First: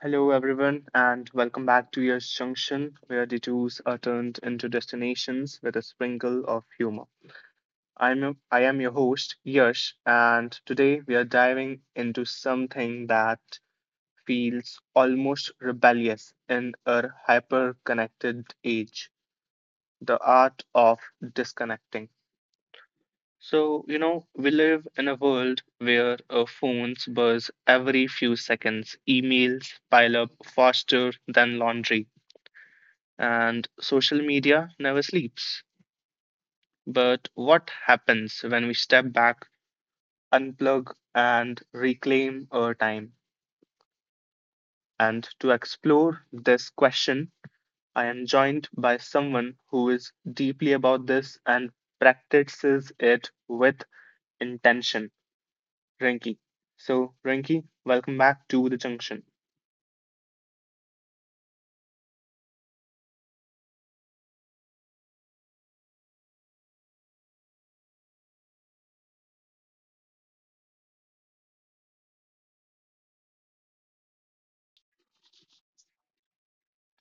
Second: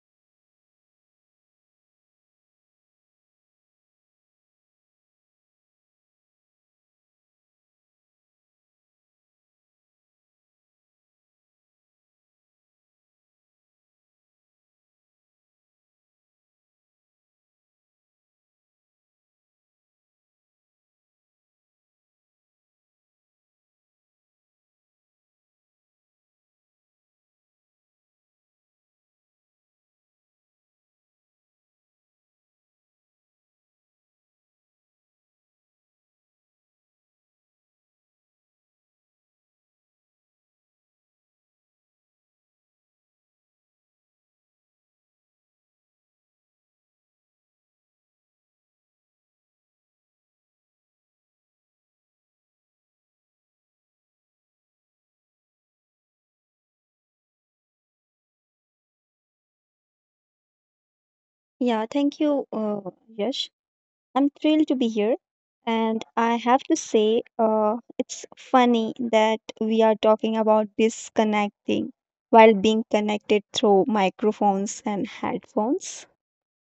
Hello, everyone, and welcome back to Year's Junction, where detours are turned into destinations with a sprinkle of humor. I am your host, Yash, and today we are diving into something that feels almost rebellious in our hyper connected age, the art of disconnecting. So we live in a world where our phones buzz every few seconds, emails pile up faster than laundry, and social media never sleeps. But what happens when we step back, unplug, and reclaim our time? And to explore this question, I am joined by someone who is deeply about this and practices it with intention, Rinki. So, Rinki, welcome back to the junction. Yeah, thank you, Yash. I'm thrilled to be here. And I have to say, it's funny that we are talking about disconnecting while being connected through microphones and headphones.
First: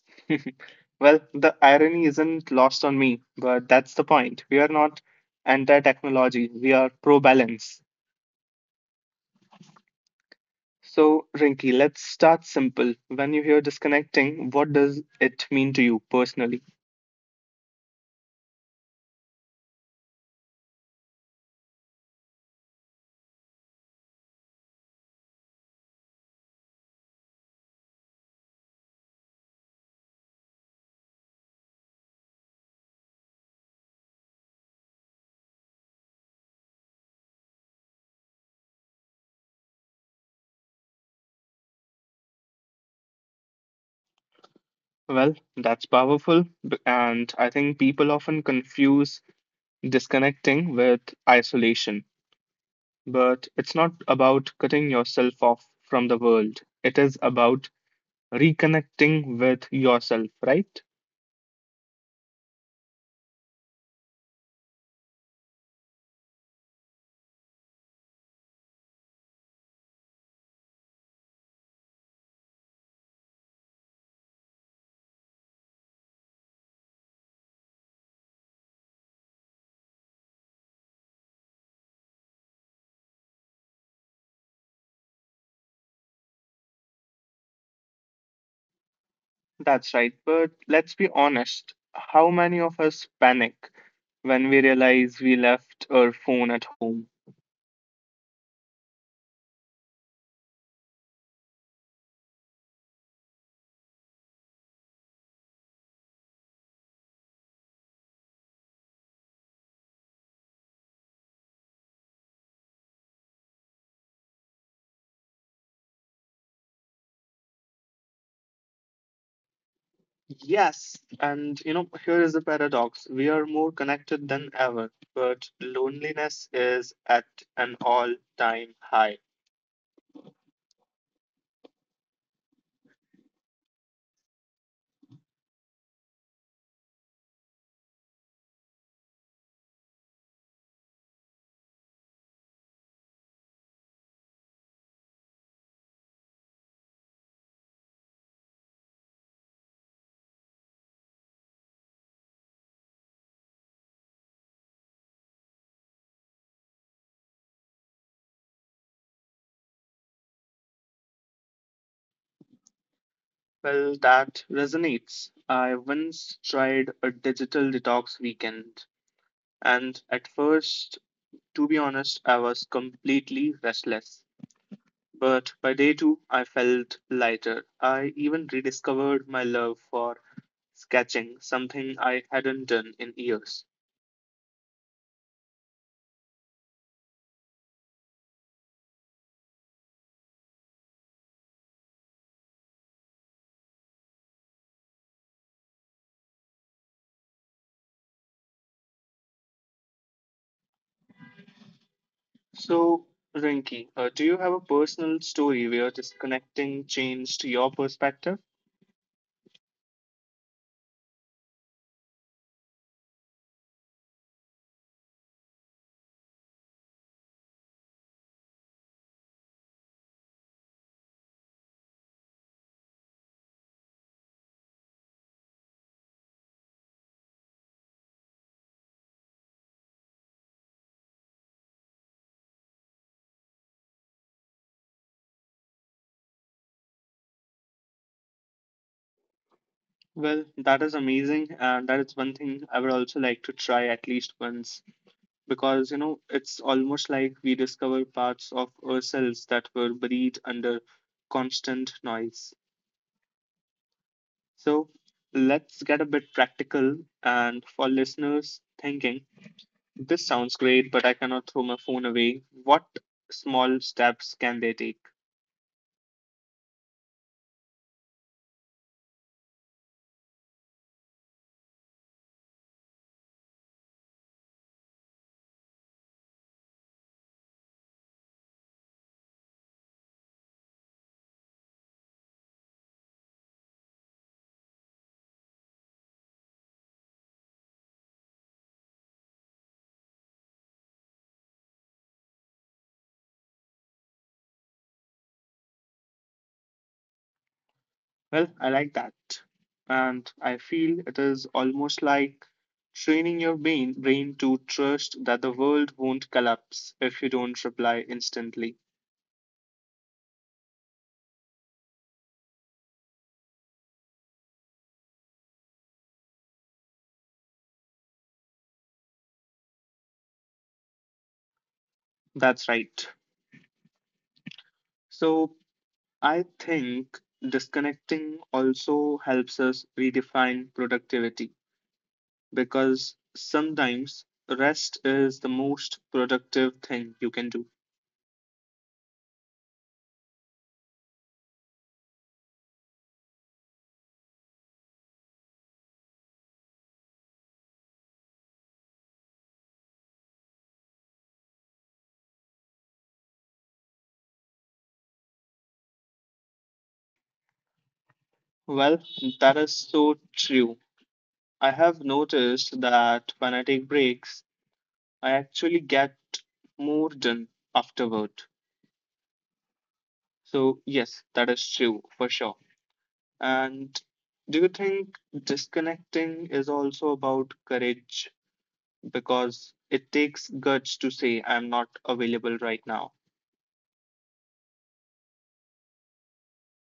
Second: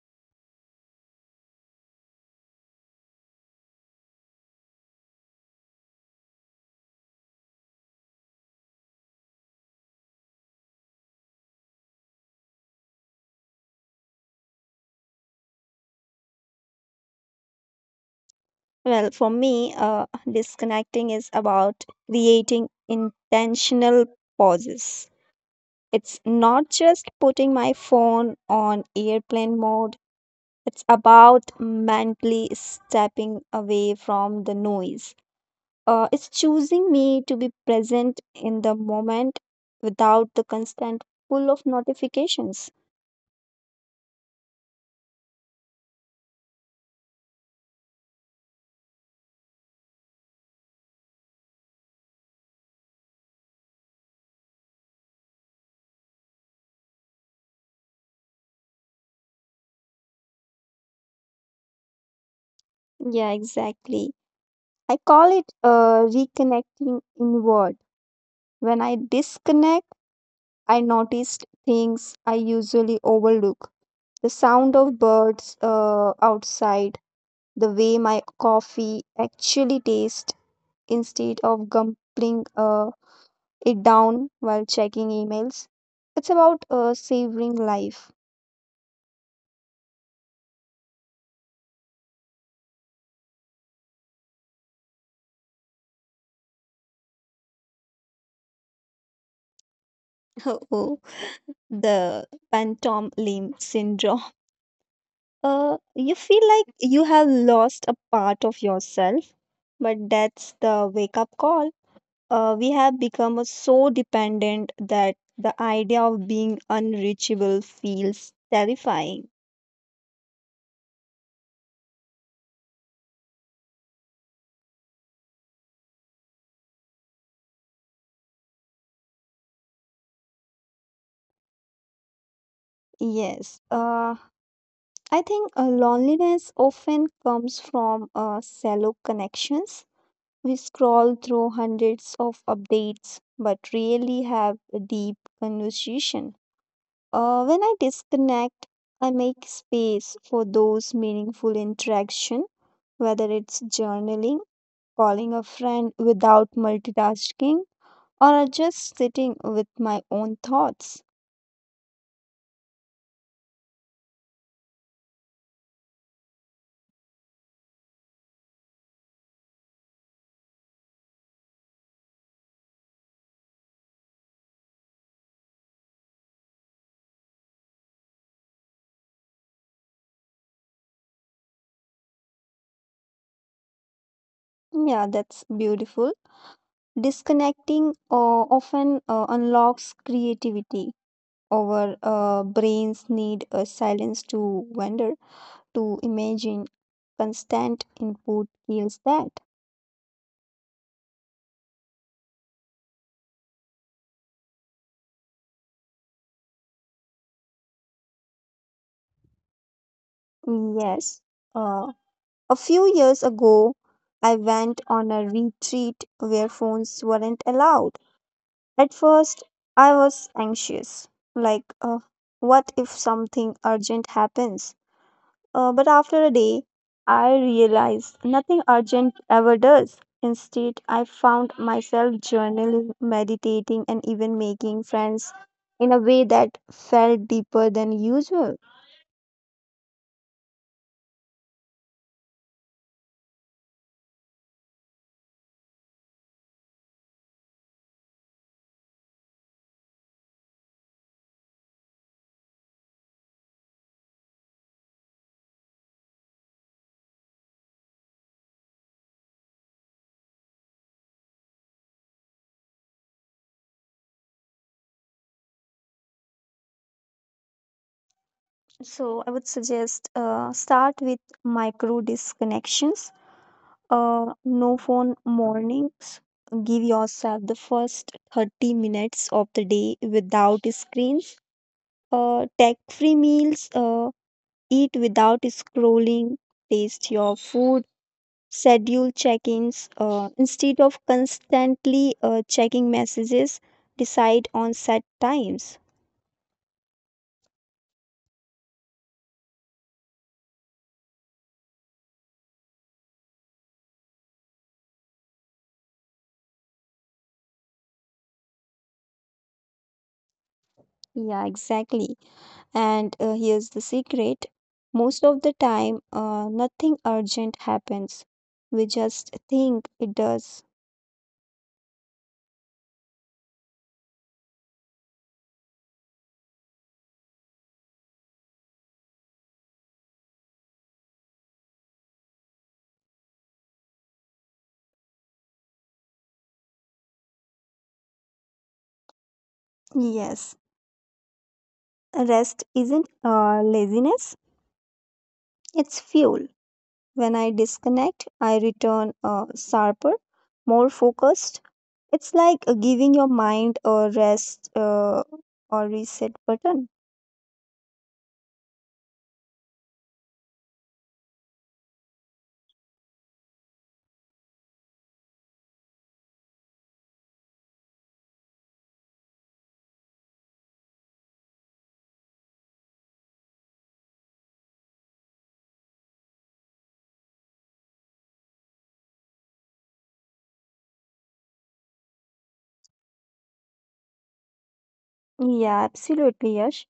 Well, the irony isn't lost on me, but that's the point. We are not anti technology, we are pro balance. So, Rinky, let's start simple. When you hear disconnecting, what does it mean to you personally? Well, for me, disconnecting is about creating intentional pauses. It's not just putting my phone on airplane mode, it's about mentally stepping away from the noise. It's choosing me to be present in the moment without the constant pull of notifications. Well, that's powerful. And I think people often confuse disconnecting with isolation. But it's not about cutting yourself off from the world, it is about reconnecting with yourself, right? Yeah, exactly. I call it reconnecting inward. When I disconnect, I notice things I usually overlook: the sound of birds outside, the way my coffee actually tastes instead of gumpling it down while checking emails. It's about savoring life. That's right. But let's be honest, how many of us panic when we realize we left our phone at home? Oh, the phantom limb syndrome. You feel like you have lost a part of yourself, but that's the wake up call. We have become so dependent that the idea of being unreachable feels terrifying. Yes, and you know, here is the paradox. We are more connected than ever, but loneliness is at an all-time high. Yes, I think loneliness often comes from shallow connections. We scroll through hundreds of updates, but really have a deep conversation. When I disconnect, I make space for those meaningful interaction, whether it's journaling, calling a friend without multitasking, or just sitting with my own thoughts. Well, that resonates. I once tried a digital detox weekend, and at first, to be honest, I was completely restless. But by day two, I felt lighter. I even rediscovered my love for sketching, something I hadn't done in years. Yeah, that's beautiful. Disconnecting often unlocks creativity. Our brains need a silence to wonder, to imagine. Constant input kills that. So, Rinki, do you have a personal story where disconnecting changed your perspective? Yes. Uh, A few years ago, I went on a retreat where phones weren't allowed. At first, I was anxious, like, what if something urgent happens? But after a day, I realized nothing urgent ever does. Instead, I found myself journaling, meditating, and even making friends in a way that felt deeper than usual. Well, that is amazing, and that is one thing I would also like to try at least once, because you know it's almost like we discover parts of ourselves that were buried under constant noise. So let's get a bit practical. And for listeners thinking, this sounds great, but I cannot throw my phone away, what small steps can they take? So, I would suggest start with micro disconnections, no phone mornings. Give yourself the first 30 minutes of the day without screens. Tech free meals. Eat without scrolling. Taste your food. Schedule check ins. Instead of constantly checking messages, decide on set times. Well, I like that. And I feel it is almost like training your brain to trust that the world won't collapse if you don't reply instantly. Yeah, exactly. And here's the secret: most of the time, nothing urgent happens. We just think it does. That's right. So I think disconnecting also helps us redefine productivity, because sometimes rest is the most productive thing you can do. Yes, rest isn't laziness, it's fuel. When I disconnect, I return sharper, more focused. It's like giving your mind a rest or reset button. Well, that is so true. I have noticed that when I take breaks, I actually get more done afterward. So, yes, that is true for sure. And do you think disconnecting is also about courage? Because it takes guts to say, I'm not available right now. Yeah, absolutely, Yash.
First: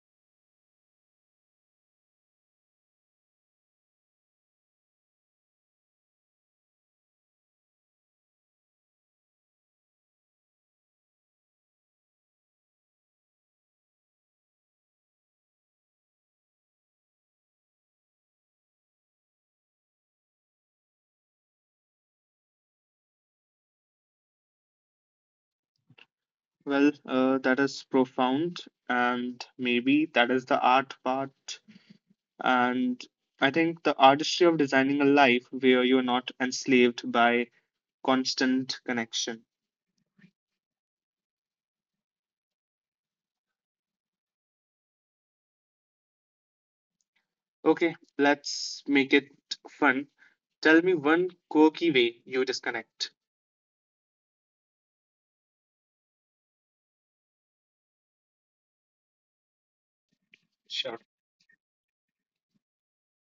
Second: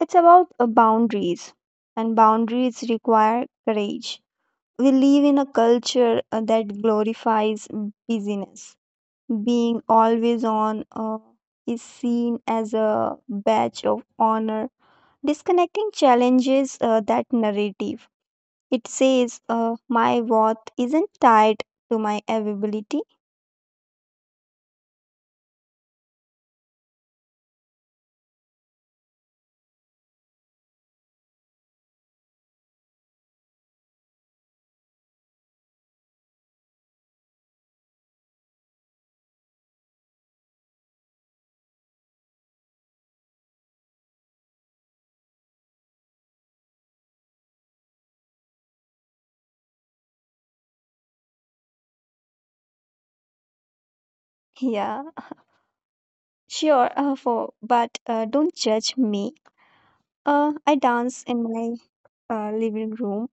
It's about boundaries, and boundaries require courage. We live in a culture that glorifies busyness. Being always on is seen as a badge of honor. Disconnecting challenges that narrative. It says, my worth isn't tied to my availability. Well, that is profound, and maybe that is the art part. And I think the artistry of designing a life where you're not enslaved by constant connection. Okay, let's make it fun. Tell me one quirky way you disconnect. Yeah, sure, for, but don't judge me. I Sure. dance in my living room.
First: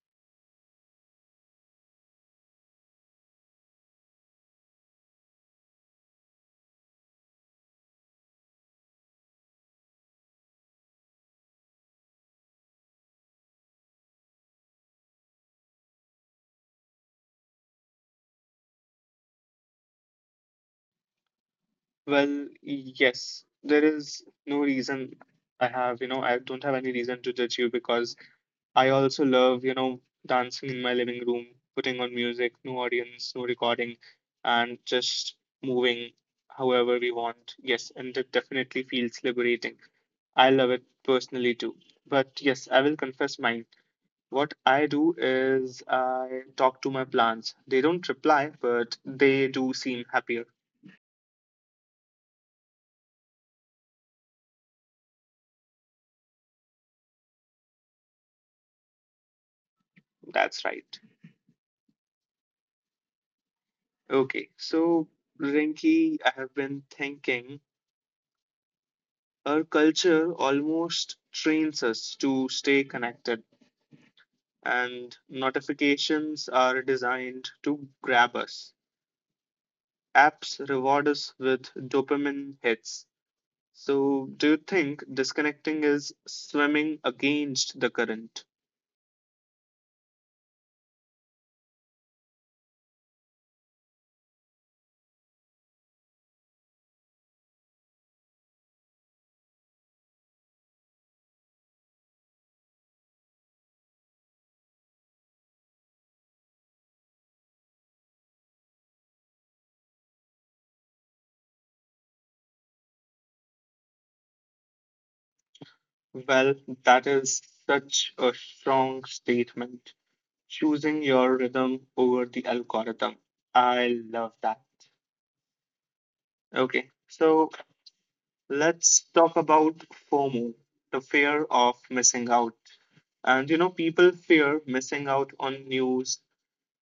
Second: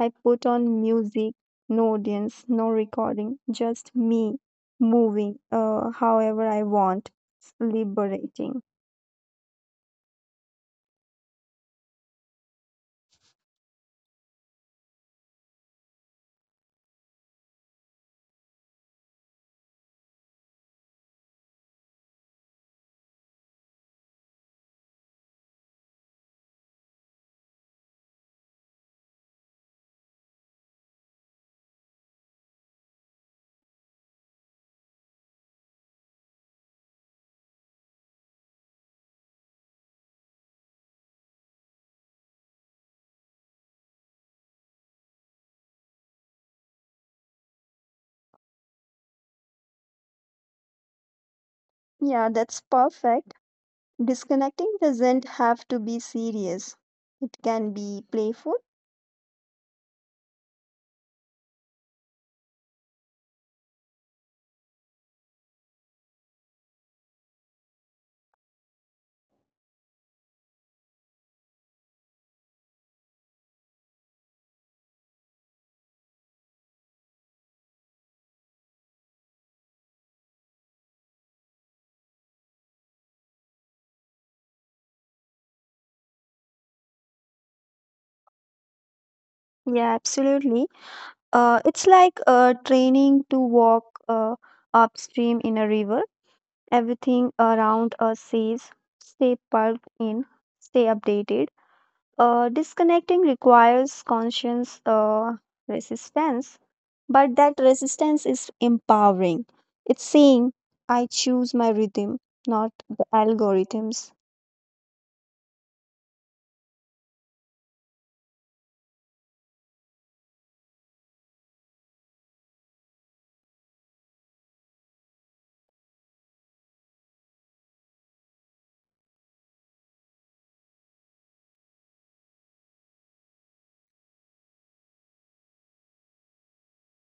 I put on music, no audience, no recording, just me moving however I want. It's liberating. Well, yes, there is no reason, I have, you know, I don't have any reason to judge you, because I also love, you know, dancing in my living room, putting on music, no audience, no recording, and just moving however we want. Yes, and it definitely feels liberating. I love it personally too. But yes, I will confess mine. What I do is I talk to my plants. They don't reply, but they do seem happier. Yeah, that's perfect. Disconnecting doesn't have to be serious, it can be playful. That's right. Okay, so Rinky, I have been thinking, our culture almost trains us to stay connected, and notifications are designed to grab us. Apps reward us with dopamine hits. So, do you think disconnecting is swimming against the current? Yeah, absolutely. It's like training to walk upstream in a river. Everything around us says, stay plugged in, stay updated. Disconnecting requires conscious resistance, but that resistance is empowering. It's saying, I choose my rhythm, not the algorithms. Well, that is such a strong statement. Choosing your rhythm over the algorithm. I love that. Okay, so let's talk about FOMO, the fear of missing out. And you know, people fear missing out on news,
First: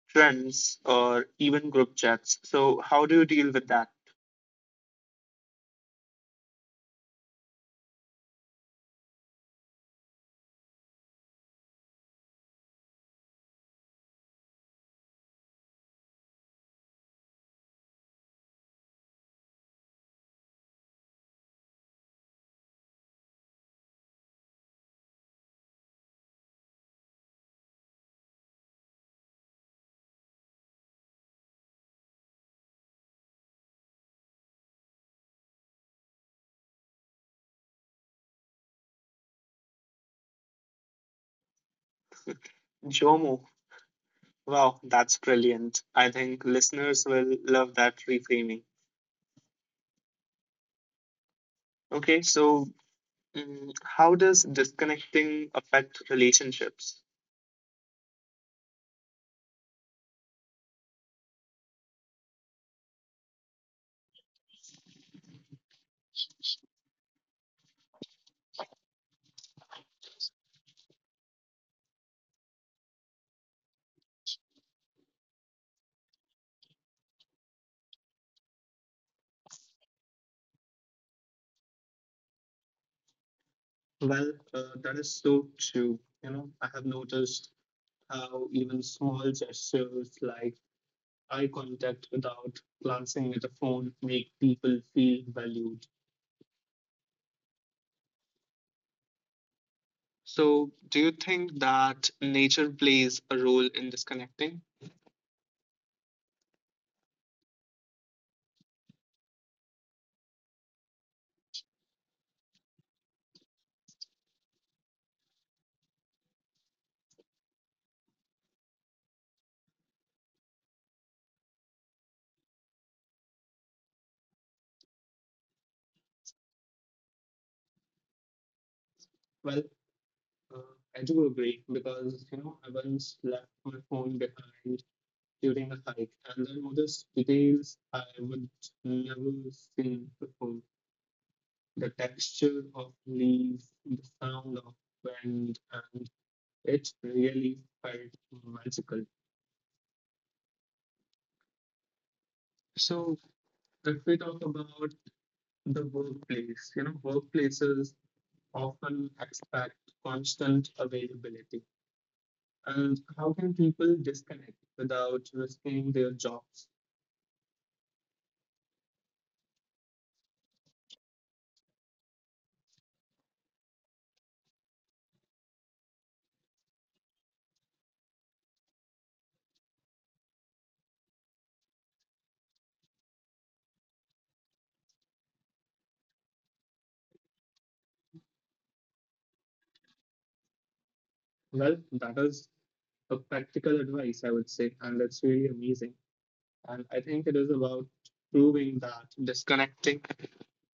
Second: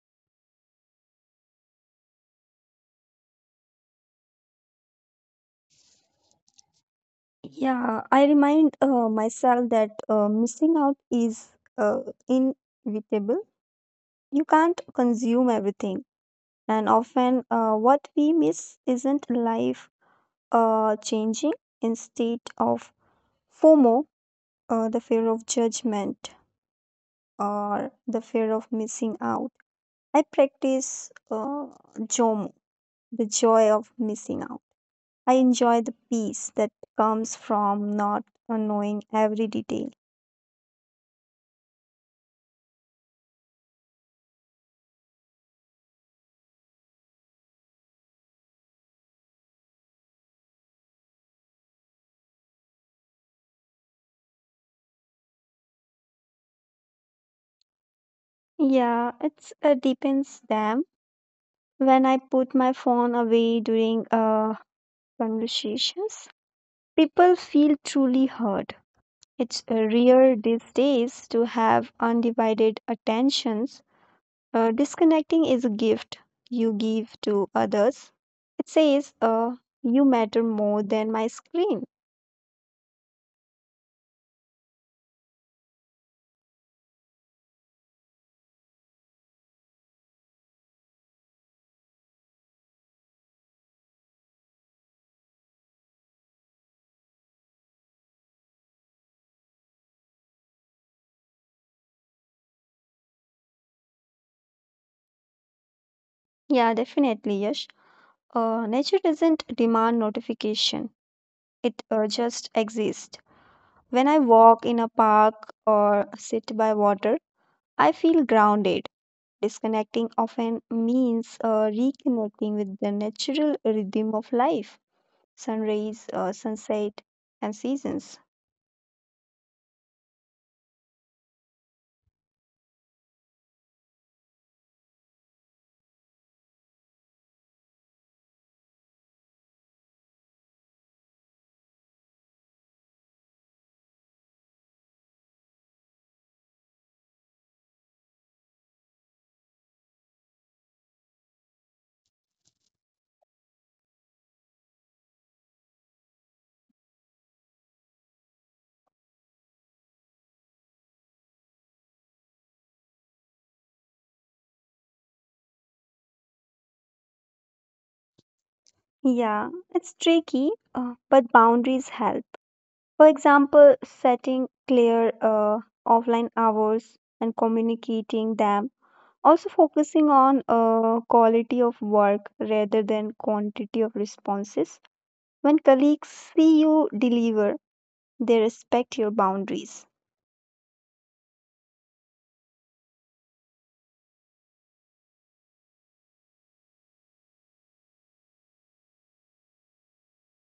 trends, or even group chats. So, how do you deal with that? Yeah, I remind myself that missing out is uh, inevitable. You can't consume everything. And often, what we miss isn't life changing. Instead of FOMO, the fear of judgment, or the fear of missing out, I practice JOMO, the joy of missing out. I enjoy the peace that comes from not knowing every detail. JOMO. Wow, that's brilliant. I think listeners will love that reframing. Okay, so how does disconnecting affect relationships? Yeah, it's depends them. When I put my phone away during conversations, people feel truly heard. It's rare these days to have undivided attention. Disconnecting is a gift you give to others. It says, you matter more than my screen. Well, that is so true. You know, I have noticed how even small gestures like eye contact without glancing at the phone make people feel valued. So, do you think that nature plays a role in disconnecting? Yeah, definitely, Yash. Nature doesn't demand notification, it just exists. When I walk in a park or sit by water, I feel grounded. Disconnecting often means reconnecting with the natural rhythm of life: sunrise, sunset, and seasons. Well, uh, I do agree, because you know I once left my phone behind during a hike and I noticed details I would never seen before. The texture of leaves, the sound of wind, and it really felt magical. So, if we talk about the workplace. You know, workplaces often expect constant availability. And how can people disconnect without risking their jobs? Yeah, it's tricky, but boundaries help. For example, setting clear offline hours and communicating them. Also, focusing on quality of work rather than quantity of responses. When colleagues see you deliver, they respect your boundaries. Well, that is a practical advice, I would say, and that's really amazing. And I think it is about proving that disconnecting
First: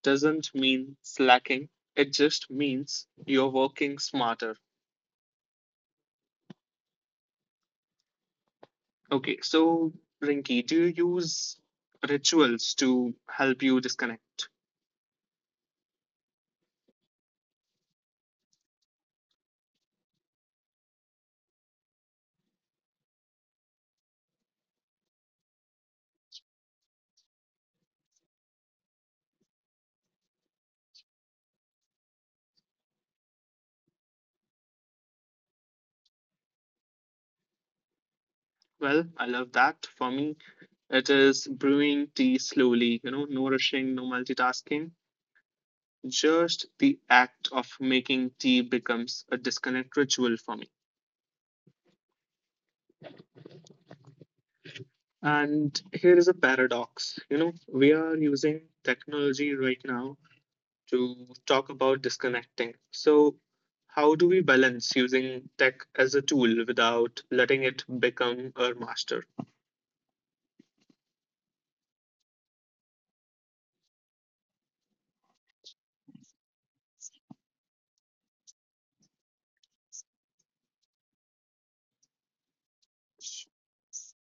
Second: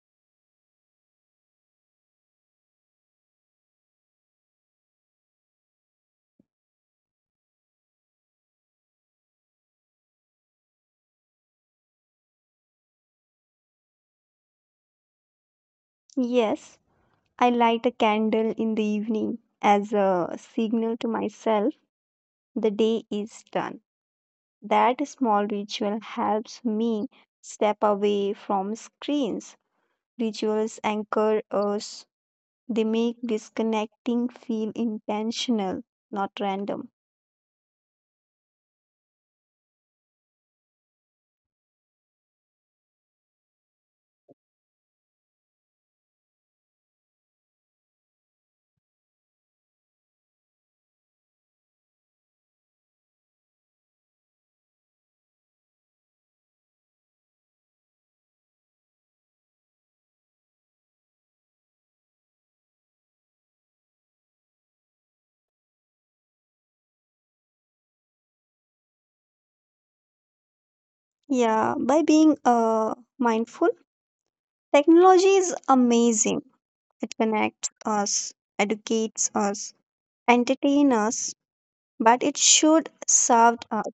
doesn't mean slacking, it just means you're working smarter. Okay, so Rinky, do you use rituals to help you disconnect? Yes, I light a candle in the evening as a signal to myself the day is done. That small ritual helps me step away from screens. Rituals anchor us, they make disconnecting feel intentional, not random. Well, I love that. For me, it is brewing tea slowly, you know, no rushing, no multitasking. Just the act of making tea becomes a disconnect ritual for me. And here is a paradox. You know, we are using technology right now to talk about disconnecting. So, how do we balance using tech as a tool without letting it become our master? Yeah, by being mindful, technology is amazing. It connects us, educates us, entertains us, but it should serve us,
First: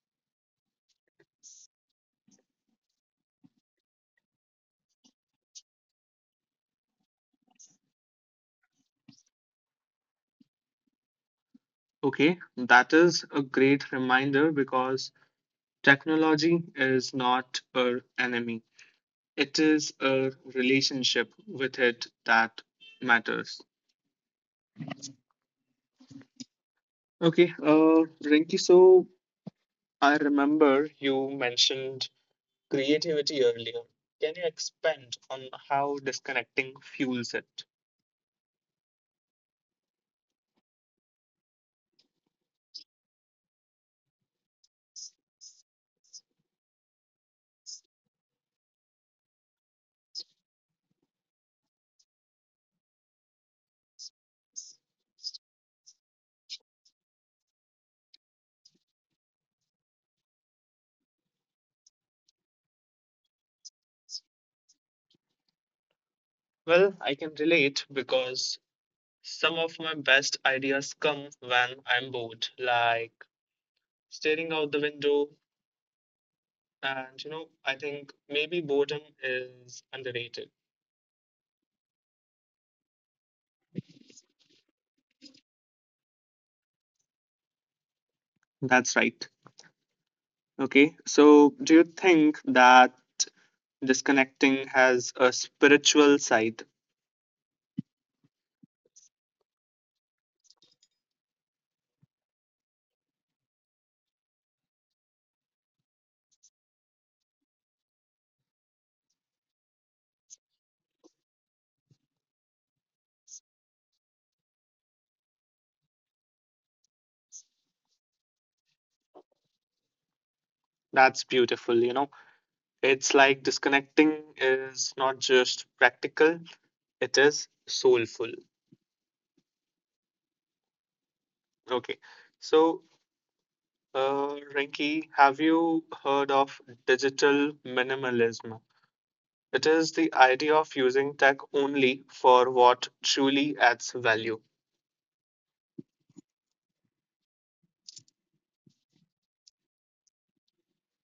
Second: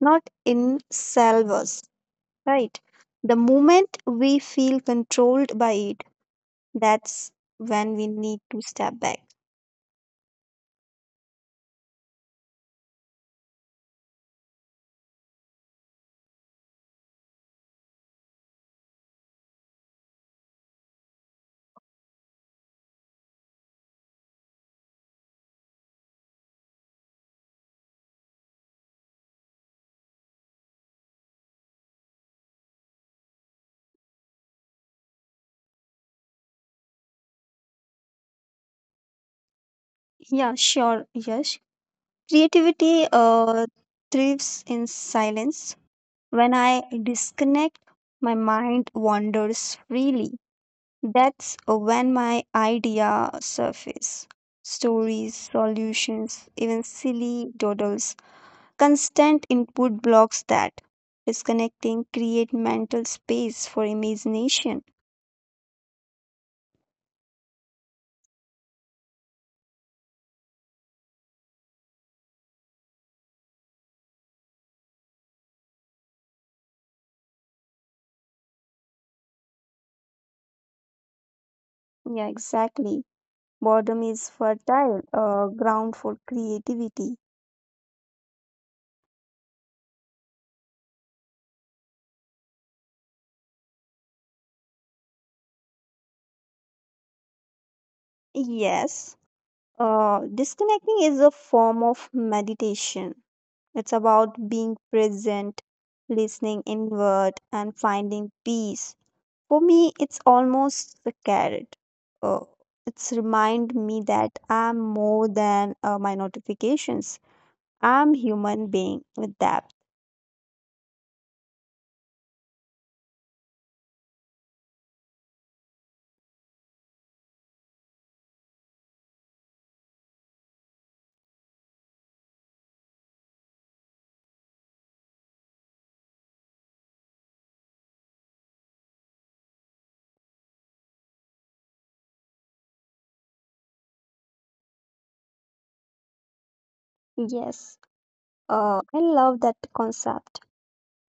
not in salve us, right? The moment we feel controlled by it, that's when we need to step back. Okay, that is a great reminder, because technology is not our enemy. It is a relationship with it that matters. Okay, Rinki, so I remember you mentioned creativity earlier. Can you expand on how disconnecting fuels it? Yeah, sure, Yash. Creativity thrives in silence. When I disconnect, my mind wanders freely. That's when my idea surface. Stories, solutions, even silly doodles. Constant input blocks that. Disconnecting create mental space for imagination. Well, I can relate, because some of my best ideas come when I'm bored, like staring out the window. And, you know, I think maybe boredom is underrated. Yeah, exactly. Boredom is fertile ground for creativity. That's right. Okay, so do you think that disconnecting has a spiritual side? Yes, disconnecting is a form of meditation. It's about being present, listening inward, and finding peace. For me, it's almost the carrot. Uh, it's remind me that I'm more than my notifications. I'm human being with depth. That's beautiful, you know. It's like disconnecting is not just practical, it is soulful. Okay, so Rinki, have you heard of digital minimalism? It is the idea of using tech only for what truly adds value. Yes, I love that concept.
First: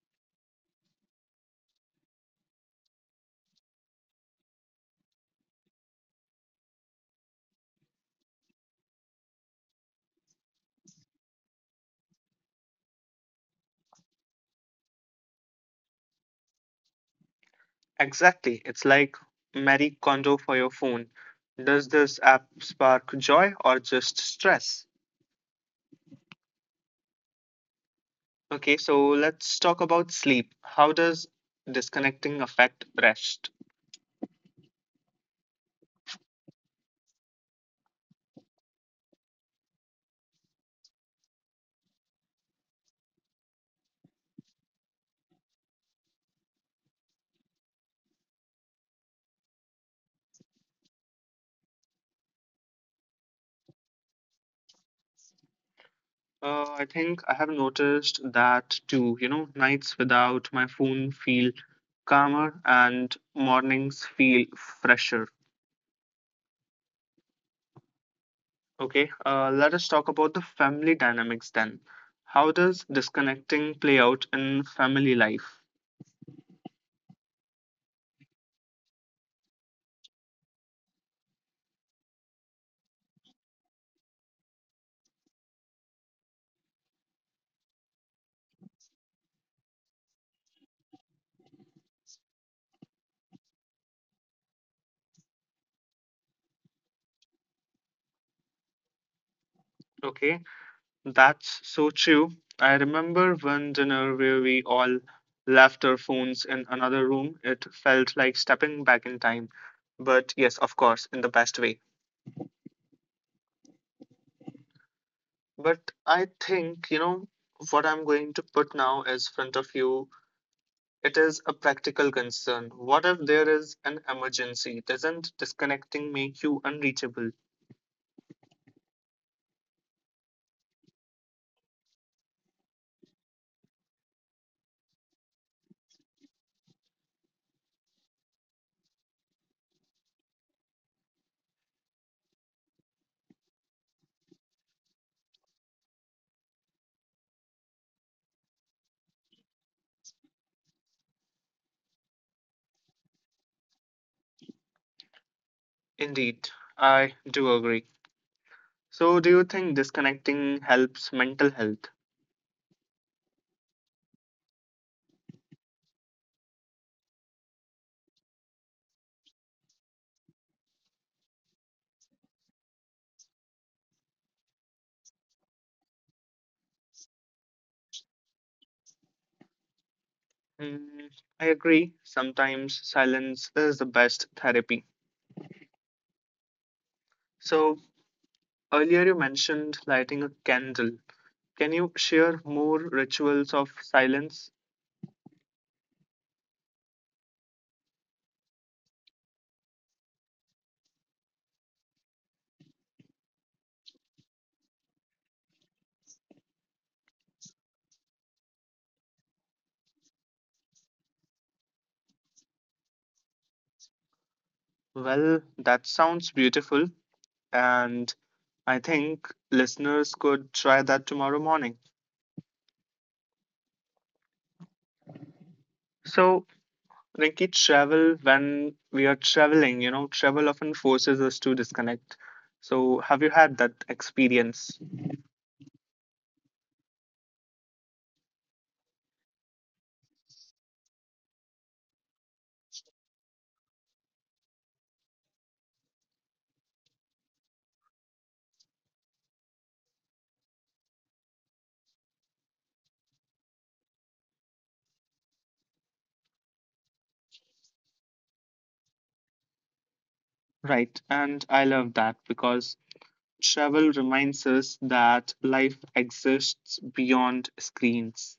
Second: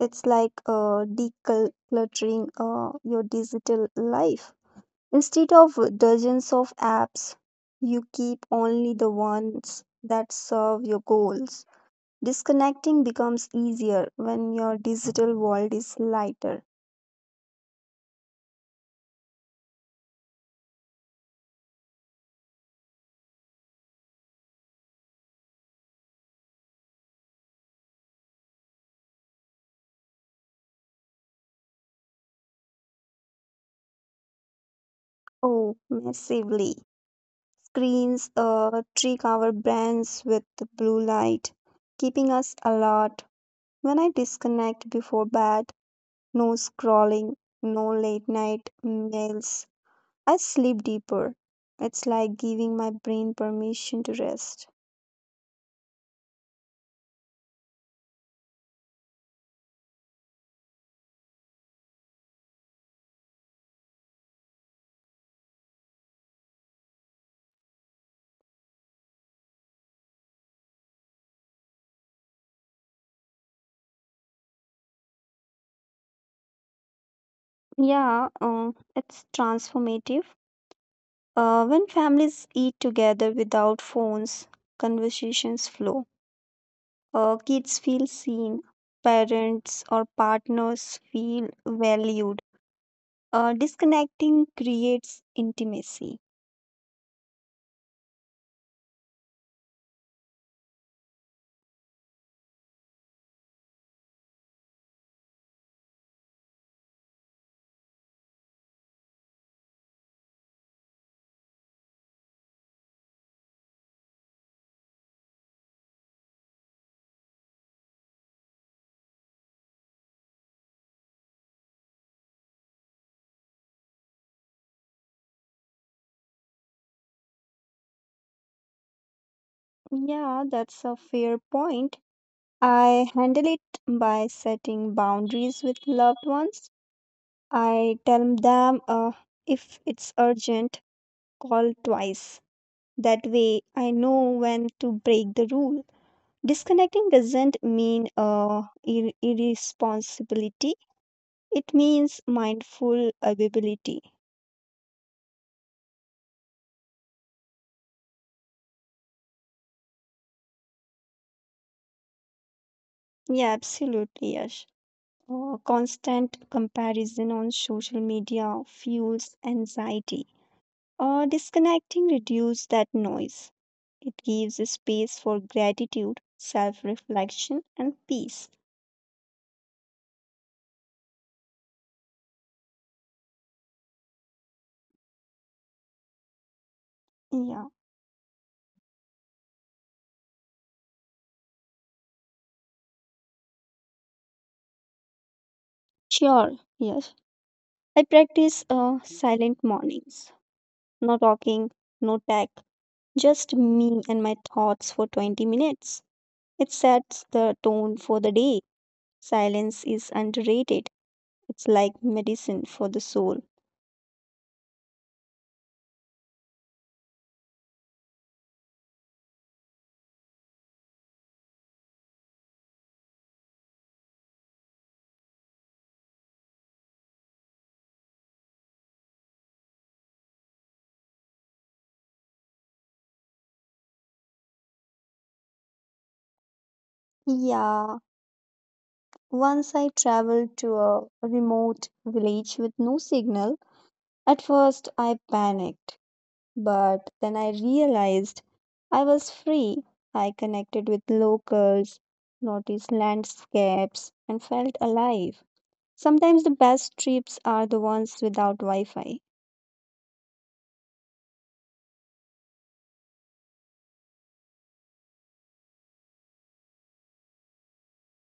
It's like decluttering your digital life. Instead of dozens of apps, you keep only the ones that serve your goals. Disconnecting becomes easier when your digital world is lighter. Exactly. It's like Marie Kondo for your phone. Does this app spark joy or just stress? Okay, so let's talk about sleep. How does disconnecting affect rest? Oh, massively. Screens trick our brains with the blue light, keeping us alert. When I disconnect before bed, no scrolling, no late night mails, I sleep deeper. It's like giving my brain permission to rest. I think I have noticed that too. You know, nights without my phone feel calmer and mornings feel fresher. Okay, let us talk about the family dynamics then. How does disconnecting play out in family life? Yeah, it's transformative. When families eat together without phones, conversations flow. Kids feel seen, parents or partners feel valued. Disconnecting creates intimacy. Okay, that's so true. I remember one dinner where we all left our phones in another room. It felt like stepping back in time. But yes, of course, in the best way. But I think, you know, what I'm going to put now is front of you. It is a practical concern. What if there is an emergency? Doesn't disconnecting make you unreachable? Yeah, that's a fair point. I handle it by setting boundaries with loved ones. I tell them, if it's urgent, call twice. That way, I know when to break the rule. Disconnecting doesn't mean irresponsibility, it means mindful ability. Indeed, I do agree. So, do you think disconnecting helps mental health? Yeah, absolutely, Yash. Constant comparison on social media fuels anxiety. Disconnecting reduces that noise. It gives a space for gratitude, self reflection, and peace. Mm, I agree. Sometimes silence is the best therapy. So, Yeah, earlier you mentioned lighting a candle. Can you share more rituals of silence? sure. Yes. I practice silent mornings. No talking, no tech, just me and my thoughts for 20 minutes. It sets the tone for the day. Silence is underrated. It's like medicine for the soul. Well, that sounds beautiful, and I think listeners could try that tomorrow morning. So, Rinki, travel, when we are traveling, you know, travel often forces us to disconnect. So, have you had that experience? Yeah, once I traveled to a remote village with no signal. At first, I panicked. But then I realized I was free. I connected with locals, noticed landscapes, and felt alive. Sometimes the best trips are the ones without Wi Fi. Right, and I love that, because travel reminds us that life exists beyond screens.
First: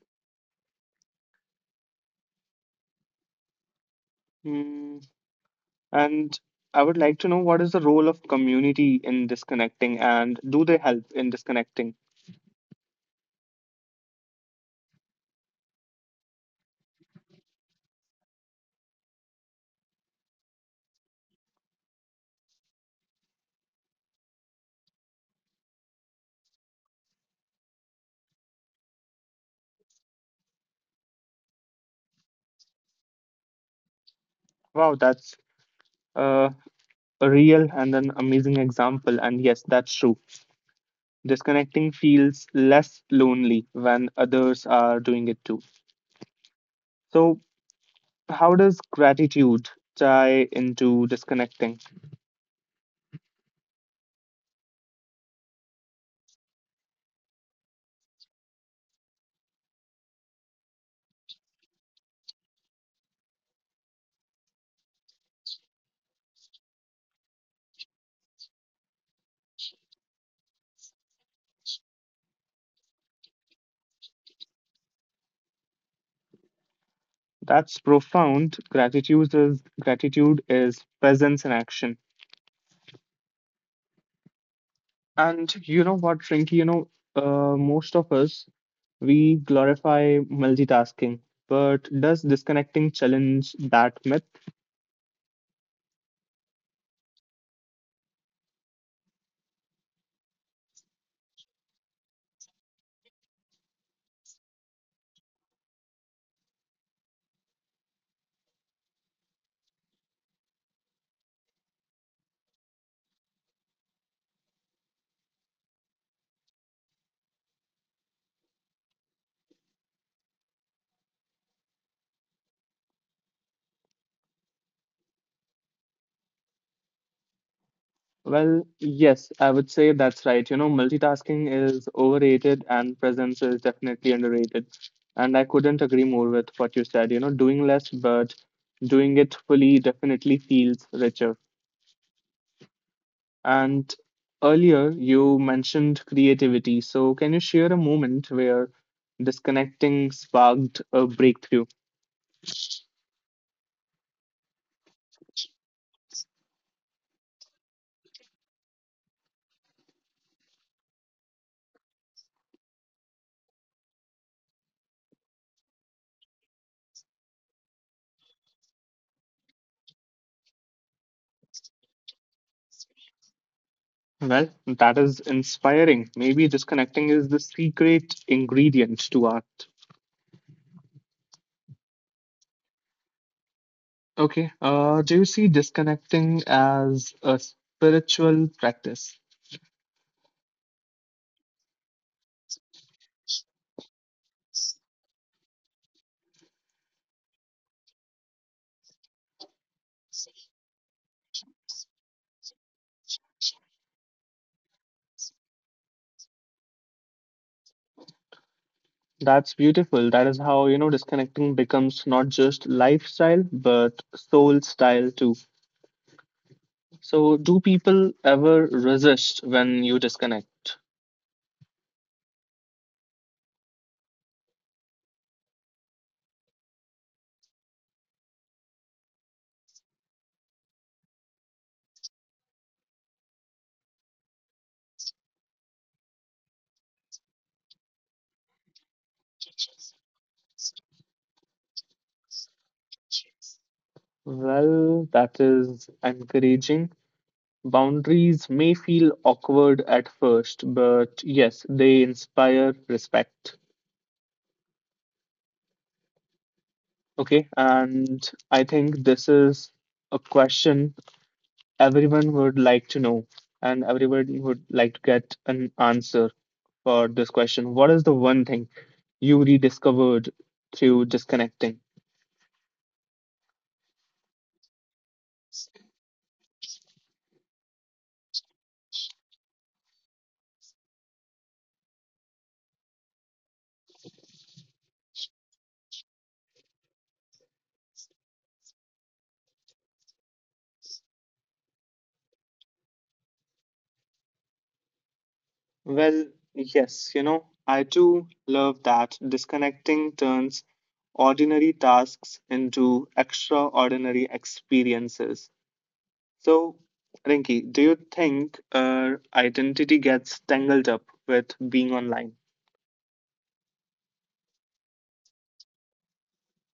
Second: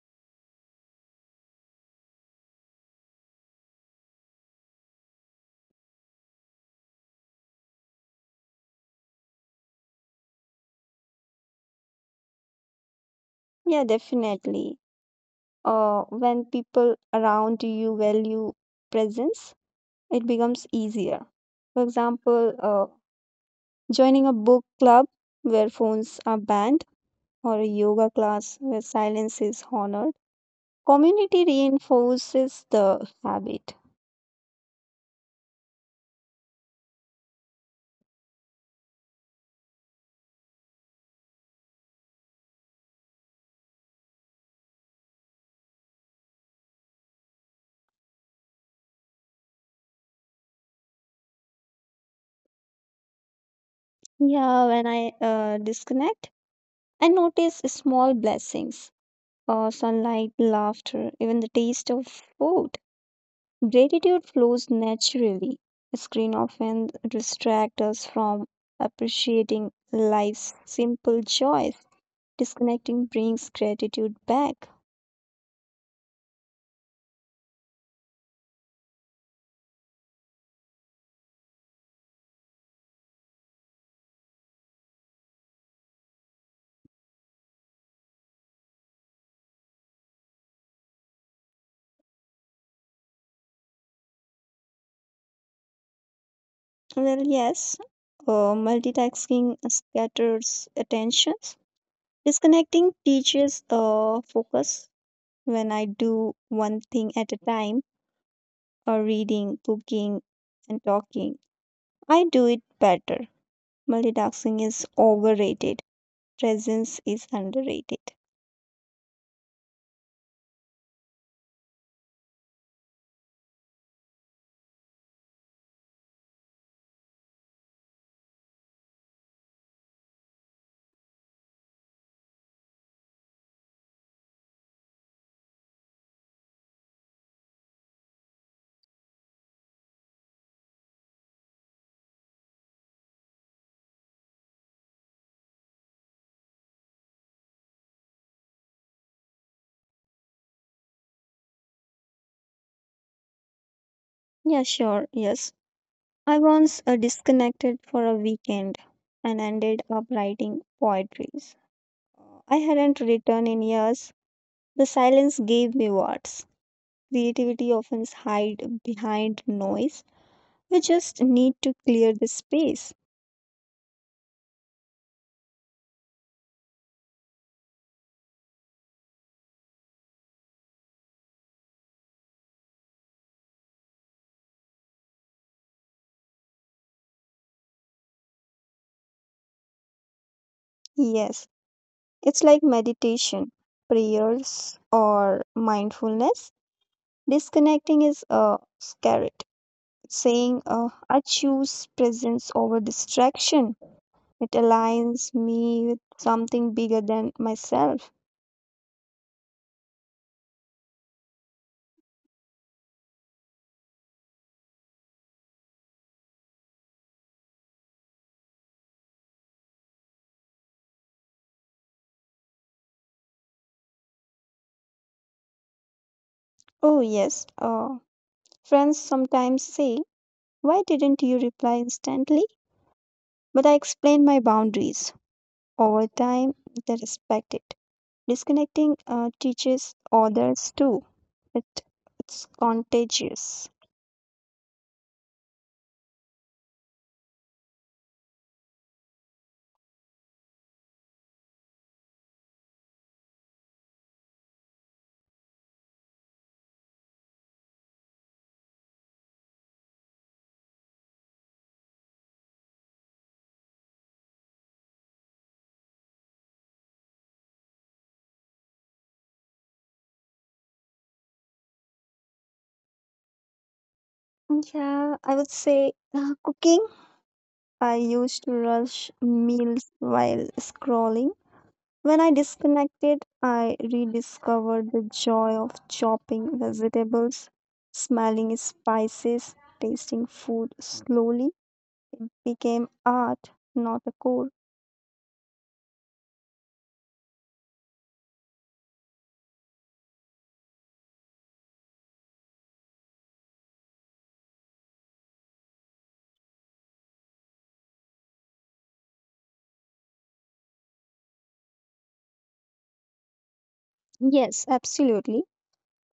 Mm, and I would like to know what is the role of community in disconnecting and do they help in disconnecting? Yeah, definitely. When people around you value presence, it becomes easier. For example, joining a book club where phones are banned, or a yoga class where silence is honored. Community reinforces the habit. Wow, that's uh, a real and an amazing example. And yes, that's true. Disconnecting feels less lonely when others are doing it too. So, how does gratitude tie into disconnecting? Yeah, when I disconnect, I notice small blessings: sunlight, laughter, even the taste of food. Gratitude flows naturally. Screen often distract us from appreciating life's simple joys. Disconnecting brings gratitude back. That's profound. Gratitude is presence in action. And you know what, Rinky, you know, most of us we glorify multitasking, but does disconnecting challenge that myth? Well, yes, multitasking scatters attentions. Disconnecting teaches focus. When I do one thing at a time, or reading, cooking, and talking, I do it better. Multitasking is overrated, presence is underrated. Well, yes, I would say that's right. You know, multitasking is overrated and presence is definitely underrated. And I couldn't agree more with what you said. You know, doing less but doing it fully definitely feels richer. And earlier you mentioned creativity. So can you share a moment where disconnecting sparked a breakthrough? Yeah, sure, yes. I once disconnected for a weekend and ended up writing poetries. I hadn't written in years. The silence gave me words. Creativity often hides behind noise. We just need to clear the space. Well, that is inspiring. Maybe disconnecting is the secret ingredient to art. Okay. Do you see disconnecting as a spiritual practice? Yes, it's like meditation, prayers, or mindfulness. Disconnecting is a carrot, saying, I choose presence over distraction. It aligns me with something bigger than myself. That's beautiful. That is how, you know, disconnecting becomes not just lifestyle, but soul style too. So, do people ever resist when you disconnect? Oh, yes. Friends sometimes say, why didn't you reply instantly? But I explained my boundaries. Over time, they respect it. Disconnecting teaches others too. It, it's contagious. Well, that is encouraging. Boundaries may feel awkward at first, but yes, they inspire respect. Okay, and I think this is a question everyone would like to know, and everyone would like to get an answer for this question. What is the one thing you rediscovered through disconnecting? Yeah, I would say cooking. I used to rush meals while scrolling. When I disconnected, I rediscovered the joy of chopping vegetables, smelling spices, tasting food slowly became art, not a chore. Well, yes, you know, I too love that disconnecting turns ordinary tasks into extraordinary experiences. So, Rinki, do you think our identity gets tangled up with being online? Yes, absolutely.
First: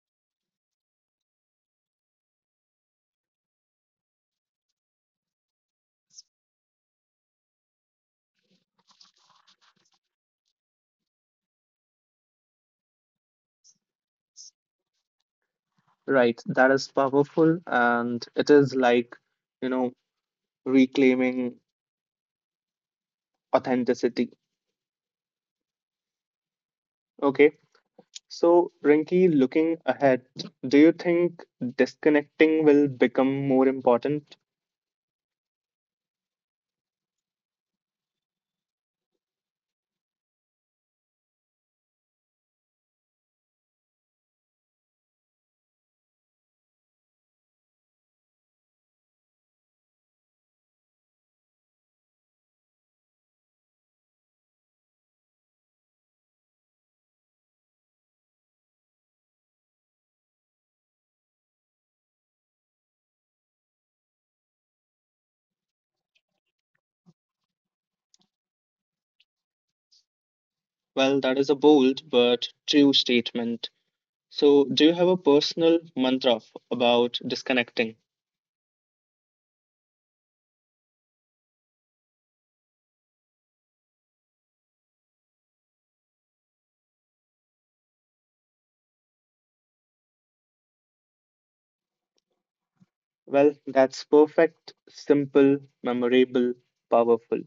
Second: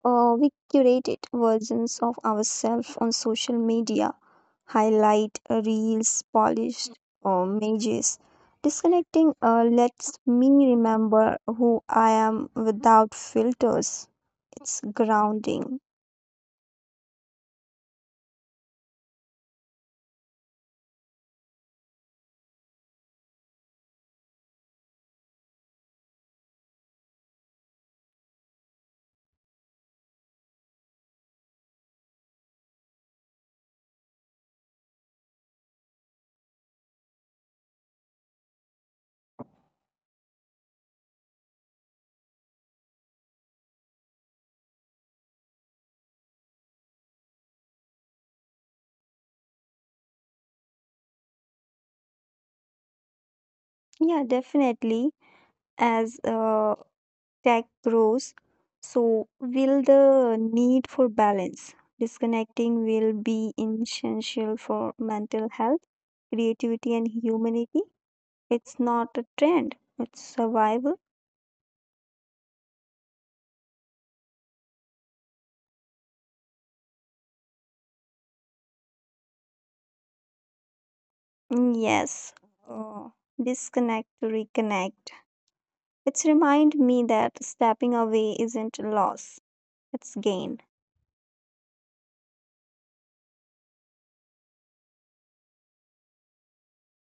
We curated versions of ourselves on social media: highlight reels, polished images. Disconnecting lets me remember who I am without filters. It's grounding. Right, that is powerful, and it is like, you know, reclaiming authenticity. Okay, so Rinki, looking ahead, do you think disconnecting will become more important? Yeah, definitely. As tech grows, so will the need for balance. Disconnecting will be essential for mental health, creativity, and humanity. It's not a trend, it's survival. Well, that is a bold but true statement. So, do you have a personal mantra about disconnecting? Mm, yes, oh, disconnect to reconnect. It's remind me that stepping away isn't loss, it's gain. Well, that's perfect, simple, memorable, powerful.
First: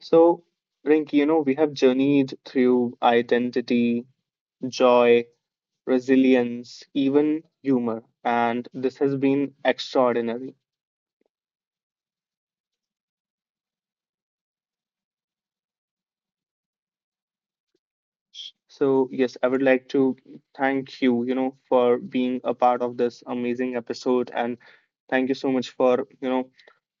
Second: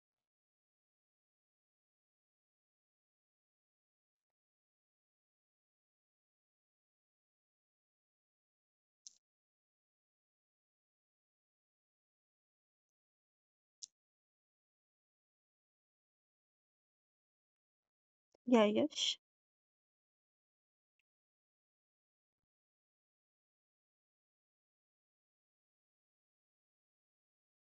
So, Rinki, you know, we have journeyed through identity, joy, resilience, even humor, and this has been extraordinary. Yeah, Yash. So, yes, I would like to thank you, you know, for being a part of this amazing episode. And thank you so much for, you know,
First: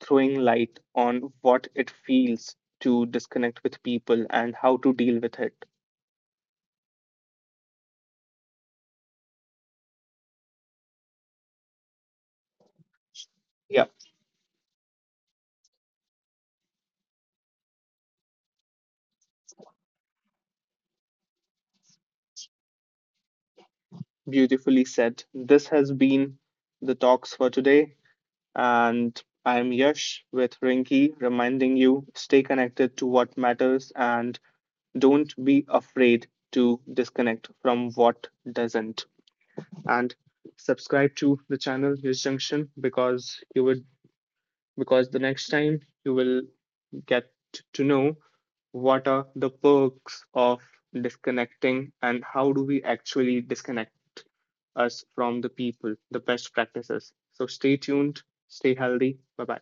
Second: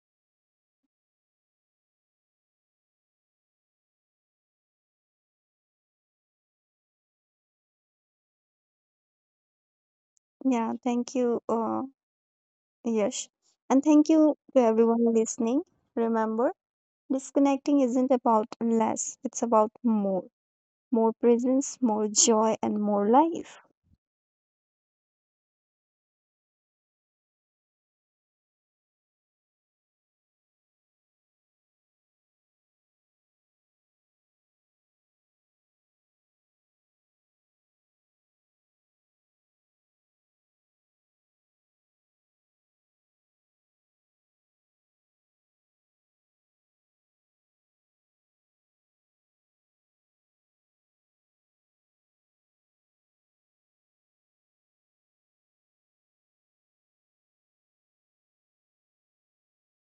throwing light on what it feels to disconnect with people and how to deal with it. Yeah, thank you, Yash. And thank Yeah, you to everyone listening. Remember, disconnecting isn't about less, it's about more. More presence, more joy, and more life. beautifully said. This has been the talks for today. And I'm Yash with Rinki, reminding you, stay connected to what matters and don't be afraid to disconnect from what doesn't. And subscribe to the channel News Junction, because you would because the next time you will get to know what are the perks of disconnecting and how do we actually disconnect us from the people, the best practices. So stay tuned, stay healthy. Bye bye.